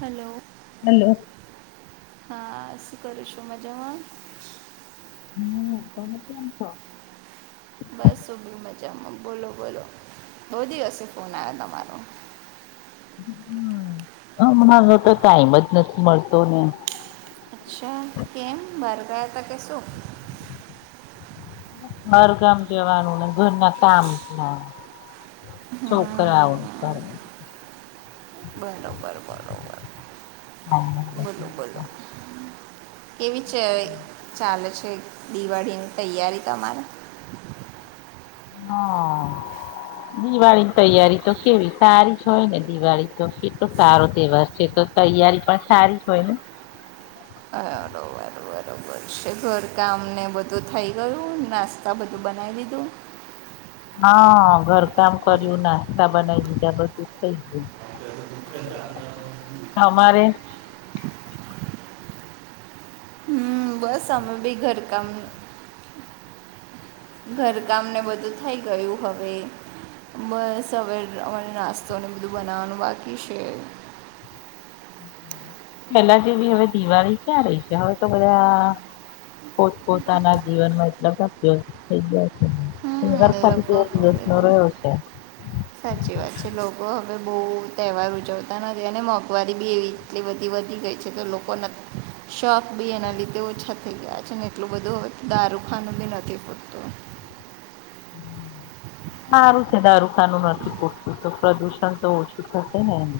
Hello હાલો હા શું કરું છું મજામાં હમમસો બસ ઉભી મજામાં બોલો બોલો બહ દિવસે ફોન આવ તમારો હમણાં તો ટાઈમ જ નથી મળતો ને અચ્છા કેમ બારગાતા કેસો હરગામ જવાનું ને ઘરના કામ છોકરા હા આવું બરાબર બરોબર બરોબર બલો બલો કેવી છે ચાલે છે દિવાળીની તૈયારી તમારે હા દિવાળીની તૈયારી તો કેવી સારી હોય ને દિવાળી તો કેટલો સારો તહેવાર છે તો તૈયારી પણ સારી જ હોય ને [unintelligible] ઘર કામ ને બધું થઈ ગયું નાસ્તા બધું બનાવી દીધું હા ઘરકામ કર્યું નાસ્તા બનાવી દીધા બધું થઈ ગયું. તમારે હમ બસ આમાં બી ઘરકામ ઘરકામને બધું થઇ ગયું હવે બસ હવે અમારે નાસ્તોને બધું બનાવવાનું બાકી છે. પેલા જેવી હવે દિવાળી ક્યાં રહી છે હવે તો બધા પોત પોતાના જીવનમાં એટલા બધા વ્યસ્ત થઈ ગ્યા છેને હમ લોકો સાચી વાત છે લોકો હવે બહુ તહેવાર ઉજવતા નથી અને મોંઘવારી બી એવી એટલી બધી વધી ગઈ છે તો લોકો ને શોક બી એના લીધે ઓછા થઈ ગયા છે ને એટલું બધું દારૂ ખાનું બી નથી ફૂટતું. હારું છે દારૂખાનું નથી ફૂટતું તો પ્રદુષણ તો ઓછું થશે ને એમ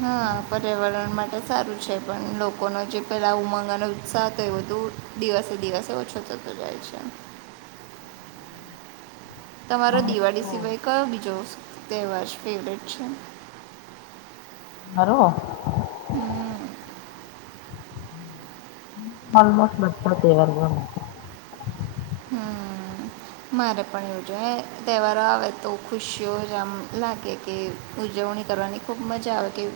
હા પર્યાવરણ માટે સારું છે પણ લોકોનો જે પેલા ઉમંગ અને ઉત્સાહ હતો એ બધું દિવસે દિવસે ઓછો થતો જાય છે. હ તમારો અમે દિવાળી તો સિવાય કયો બીજો તહેવાર જ ફેવરેટ છે. [unintelligible] હમ્મ ઓલમોસ્ટ બધા તેવાર હમ મારે પણ એવુંજ તહેવારો આવે તો ખુશીઓ જ આમ લાગે કે ઉજવણી કરવાની ખૂબ મજા આવે કે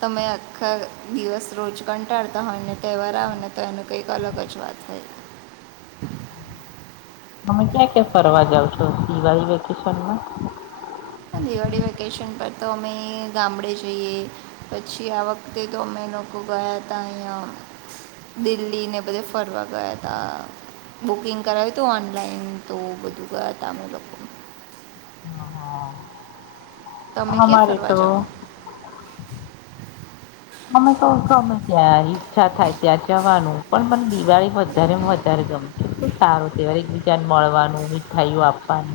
તમે આખા દિવસ રોજ કંટાળતા હોય ને ત્યારે, તેહવાર આવે ને તો એનું કંઈક અલગ જ વાત હોય. [inaudible] તમે ક્યાં ક્યાં ફરવા જાવ છો દિવાળી વેકેશનમાં દિવાળી વેકેશન પર તો અમે ગામડે જઈએ પછી આ વખતે તો, અમે લોકો ગયા તા અહિયાં દિલ્હી ને બધે ફરવા ગયા તા બુકિંગ કરાવ્યું હતું ઓનલાઈન તો બધું ગયા તા અમે લોકો હા હા તમે ક્યાં ફરવા જાાવ અમે તો ગમે ત્યાં ઈચ્છા થાય ત્યાં જવાનું પણ મને દિ વાળી માં વધારેમ વધારે ગમે તું સારું કેવાય એકબીજાને મળવાનું મીઠાઈયુ આપવાનુ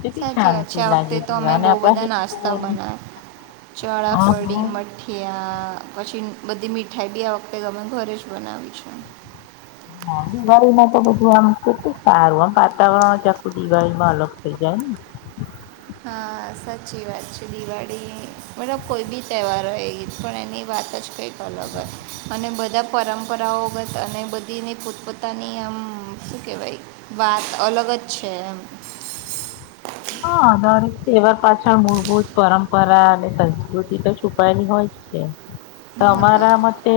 કેટલી સાચી વાત છે શાંતિ આ લાગે વખતે તો [unintelligible] અને આપણા હિન્દુઓનું ચોળાફડી મઠિયા પછી બધી મીઠાઈ બી આ વખતે અમે ઘરે જ બનાવી છે હા દિવાળીમાં તો બધું આમ કેટલું સારું આમ વાતાવરણ આખું દિવાળીમાં અલગ થઇ જાય. એમ હા સાચી વાત છે દિવાળી મતલબ કોઈ બી તહેવાર હોય પણ એની વાત વાત જ કંઈક અલગ હોય અને બધા પરંપરાઓગત અને બધીને પોતપોતાની આમ હમ શું કેહેવાય વાત અલગ જ છે. એમ હા દરેક તહેવાર પાછળ મૂળભૂત પરંપરા અને સંસ્કૃતિ તો છુપાયેલી હોય છે તમારા મતે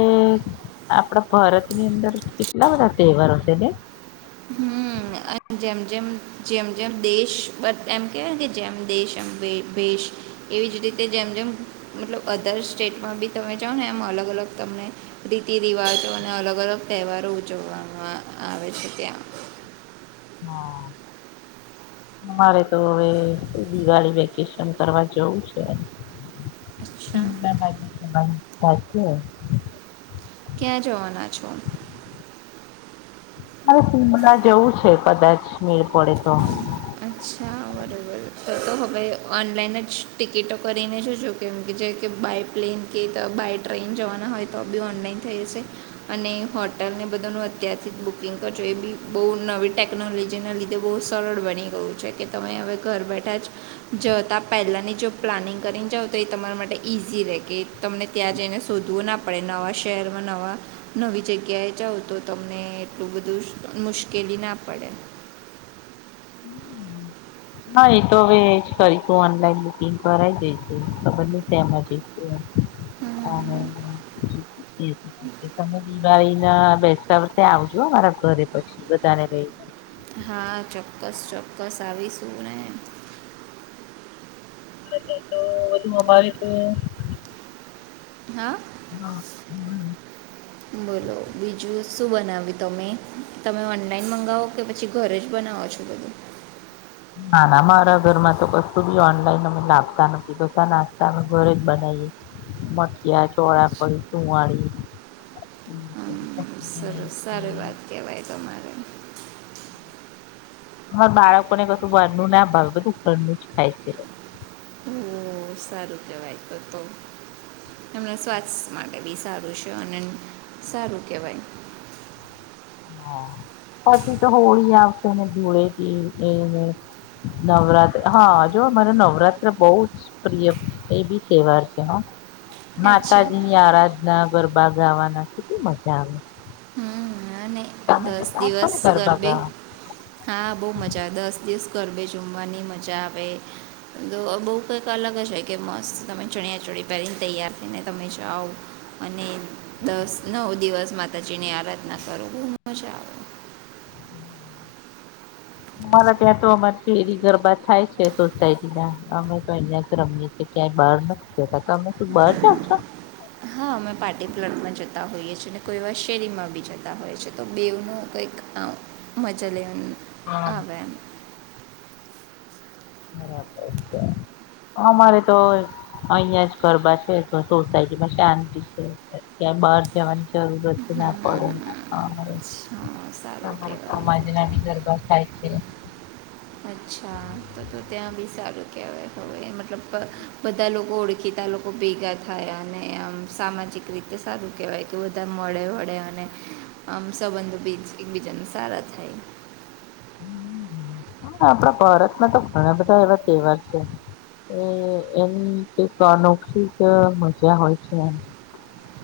આપડા ભારતની અંદર કેટલા બધા તહેવારો છે ને હમ્મ. અને જેમ જેમ, જેમ જેમ દેશ બટ એમ કહેવાયને કે જેમ દેશ એમ ભેશ એવીજ રીતે જેમ જેમ મતલબ અધર સ્ટેટમાં બી તમે જાઓ ને, એમ અલગ અલગ તમને રીતિ રિવાજો અને અલગ અલગ તહેવારો ઉજવવામાં આવે છે. ત્યાં હા. અમારે તો હવે દિવાળી વેકેશન કરવા જવું છે. અચ્છા [inaudible] ક્યાં જવાના છો? મારે શિમલા જેવું છે કદાચ [unintelligible] અચ્છા [unintelligible] [unintelligible] તો તો હવે ઓનલાઈન જ ટિકિટો કરીને જો કેમ કે જે કે બાય પ્લેન કે, બાય ટ્રેન જવાના હોય તો બી ઓનલાઈન થઈ જશે અને હોટલ ને બધાનું અત્યારથીજ બુકિંગ કરજો એ બી બો નવી ટેકનોલોજીના લીધે બી સરળ બની ગયું છે, કે તમે હવે ઘર બેઠાજ જતા પહેલાની જો પ્લાનિંગ કરીને જાવ તો એ તમારા માટે ઈઝી રે કે તમને ત્યાં જઈને શોધવું ના પડે. નવા શહેરમાં નવા નવી જગ્યાએ જાવ તો તમને એટલું બધું મુશ્કેલી ના પડે. હા, એતો હવે એજ કરીશું ઓનલાઈન બુકિંગ કરાઈ દઈશુ [inaudible] [inaudible] તમે દિવાળી ના બેસતા વરસે આવજો મારા ઘરે પછી, બધાને લઈને હા, ચોક્કસ ચોક્કસ આવી શું ને અત્યારે તો વધુમાં ભાવ તો હા, હા બોલો બીજું? શું બનાવ્યું તમે, તમે ઓનલાઈન મંગાવો કે પછી ઘરેજ બનાવો છો, બધું? ના ના મારા ઘર માં તો કશું બી ઓનલાઈન અમે લાવતા નથી, બધા નાસ્તા ઘરેજ અમે ઘરેજ બનાવીએ મઠિયા, ચોરાફળી, ચુંવારી હમ્મ, સરસ સારી વાત કેવાય તમારે. હા, બાળકોને કશું ઘરનું ના ભાવે બધું ઘરનું જ ખાય છે, એ લોકો ઓ, સારું કેવાય તો તો એમણા સ્વાસ્થ્ય માટે બી સારું છે અને સારું કેહેવાય હા, પછી તો હોળી આવસે ને ધુળેટી કે એને નવરાત્ર હા, જો મને નવરાત્ર બીજ પ્રિય એ બી તહેવાર છે, હા. અચ્છા માતાજીની આરાધના, ગરબા ગાવાના, કેટલી મજા આવે. હમ્મ. અને તમે દસ જતા હશો દિવસ ને ગરબા ગરબે. ગાવા હા, બો મજા આવે દસ દિવસ ગરબે ઝૂમવાની મજા આવે, તો બો કંઈક અલગ જ હોય કે મસ્ત તમે ચણ્યાચો ડી પહેરીને તૈયાર થઈને તમે જાઓ અને દસ નવ દિવસમાં માતાજીની આરાધના કરો, બો મજા આવે અમારા ત્યાં તો અમારી શેરી ગરબા થાય છે સોસાયમા, અમે તો અહિયાંજ રમીએ છીએ. ક્યાંય બહાર નથી જતા, તમે શું બહાર જાવ છો? હા, અમે પાર્ટી પ્લોટમાં જતા હોઈએ છે ને કોઈ એવા શેરીમાં બી જતા હોઈએ છે, તો બેવનું કંઈક [unintelligible] મજા લેવન હા આવ એમ બરાબર છે. અમારે તો અહિયાં જ ગરબા છે, તો સોસાયટીમાં શાંતિ છે, ક્યાંય બહાર જવાની જરૂરત ના પડે હા સારું કહેવાય એ [unintelligible] તો નાની ગરબા થાય એ અચ્છા, તો તો ત્યાં બી સારું કહેવાય, હવે મતલબ બધા લોકો ઓળખીતા લોક કો ભેગા થાય અને આમ સામાજિક રીતે સારું કહેવાય કે વધુ બધા મળે વળે અને આમ સંબંધ બીજ એકબીજાને સારા થાય આપણા ભારતમાં તો ઘણા બધા એવા તહેવાર છે એ એની એક અનૌખિક મજા હોય છે એમ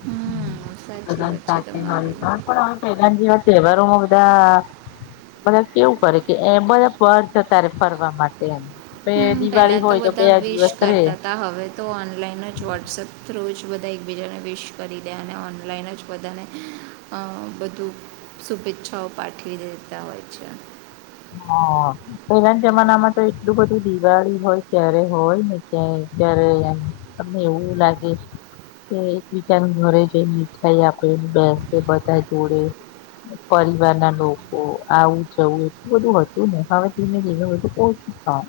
હમ સાચી બધા વાત છે સાથે પણ તમારી પલા જેવા તહેવારોમાં બધા બ કેવું કરે કે એ બધા ફર્ છે તારે ફરવા માટે એમ બે હમ પેલા દિવાળી તો હોય બે બધા વિશ દિવસ રે કરતા હતા હવે તો ઓનલાઈન જ વોટ્સઅપ થ્રુ જ બધા એકબીજાને વિશ કરી દે અને ઓનલાઈન જ બધાને બધું પી્છાઓ પાઠવી દેતા હોય છે હા પહેલાના જમાનામાં તો એટલું બધું દિવાળી હોય ક્યારે હોય ને ક્યાંય જ્યારે તમને એવું લાગે કે એકબીજાનું ઘરે જઈ મીઠાઈ આપે બે બધા જોડે પરિવાર ના લોકો આવું જવું બધું હતુંવે ધીમે ધીમે બધું પછું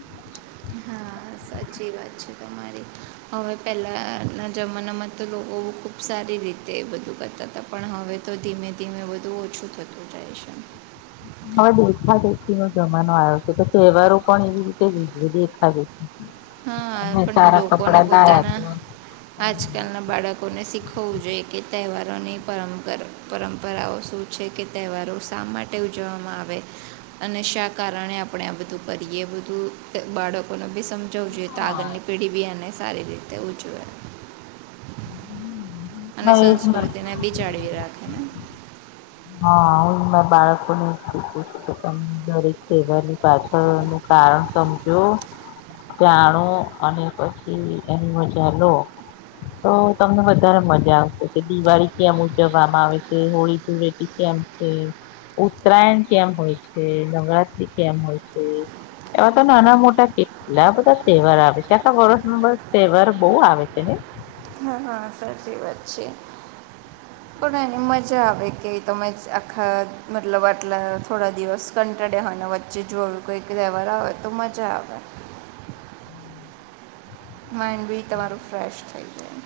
હા સાચી વાત છે તમારી હવે પહેલાના જમાનામાં તો લોકો બ ખૂબ સારી રીતે બધું કરતા હતા પણ હવે તો ધીમે ધીમે બધું ઓછું થતું જાય છે હમ હવે દેખા દેખી નો જમાનો આવ્યો છે તો તહેવારો પણ એવી રીતે જ દેખા દેખ હા પણ લોકોને લાયા પોતાના તો આજકાલ ના બાળકોને શીખવવું જોઈએ કે તહેવારોની પરંપર પરંપરાઓ શું છે કે તહેવારો શા માટે ઉજવવામાં આવે અને શા કારણે આપણે આ બધું કરીએ બધું બાળકો ન બી સમ જવું જોઈએ તો હા આગળની પેઢી બી એને સારી રીતે ઉજવે હમ અને સંસ્કૃતિને બી જાળવી રાખે ને હા બાળકોને શીખું છું કે તમે દરેક સેવારની પાછળ નું કારણ સમજો જાણો અને પછી એની મજા લો તો તમને વધારે મજા આવશે કે દિવાળી કેમ ઉજવવામાં આવે છે હોળી જોડે ઇમ છે ઉત્તરાયણ કેમ હોય છે નવરાત્રી કેમ હોય છે એવા તો નાના મોટા કેલા બધા તહેવાર આવે છે આખા વર્ષમાં બસ તહેવાર બહુ આવે છે ને [inaudible] હા હા સાચી વાત છે [inaudible] પણ એને મજા આવે કે તમે આખા મતલબ આટલા થોડા દિવસ કંટાડેવાની વચ્ચે જો કોઈક રહેવાર આવેય તો મજા આવે હમ માઇન્ડ બી તમારું ફ્રેશ થઈ જાય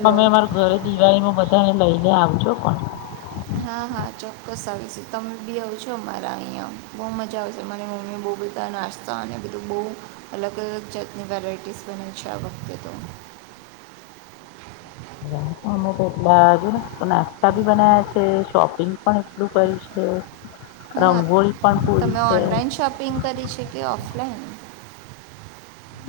હલો તમે અમાર ઘરે દિવાળીમાં બધાને લઈને આવે હા હા ચોક્કસ આવી પછી તમે બી આવ છો મામારા અહીંયા બહુ મજા આવશે મરી મમ્મી બહુ બધા નાસ્તા અને બધું બહુ અલગ અલગ જાતની વેરાયટીસ બના છે આ વખતે તો [inaudible] અમે તો એટલાુ ને નાસ્તા ભી બના્યા છે શોપિંગ પણ એટલું કર્યું છે હા રંગોળી પણ પૂરી તમે છે ઓનલાઈન શોપિંગ કરી છે કે ઓફલાઈન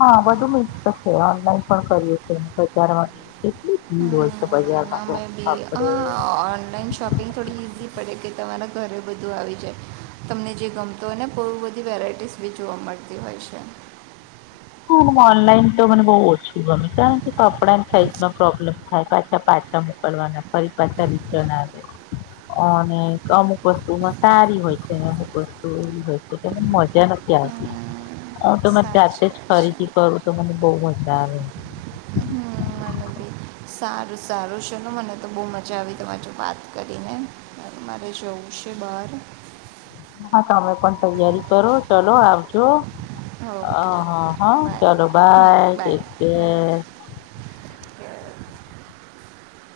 હા વધુ મિક્સ ઓનલાઈન પણ કરીએીએ બજાર માં કેટલી ભીલ હોય છે બજાર હમે બી હા ઓનલાઇન શોપિંગ થોડી ઇઝી પડે ગઈ તમારા ઘરે બધું આવી જાય તમને જે ગમતોયને બહુ બધી વેરાયટીસ બી જોવા મળતી હોય છે હ ઓનલાઈન તો મને બહ ઓછું ગમે કારણ કે કપડા સાઈઝ નો પ્રોબ્લેમ પાછા પાછા મોકલવાના ફરી પાછા રિટર્ન આવે અને અમુક વસ્તુમાં તારી હોય છે, અમુક વસ્તુ એવી હોય છે, કે મજા નથી આવેતી હમ [unintelligible] તોરે જાતે સાચી જ વાત ખરીદી છે કરુ, તો મને બહ મજા આવે સારુ સારુ છેલો મને, તો બહુ મજા આવી તમા જો વાત કરીને મારે જવું છે. બાર હા, તમે પણ તૈયારી કરો ચલો, આવજો અ ઓકે હા, ઓકે હા બાય ચાલો હમ ભાઈ કે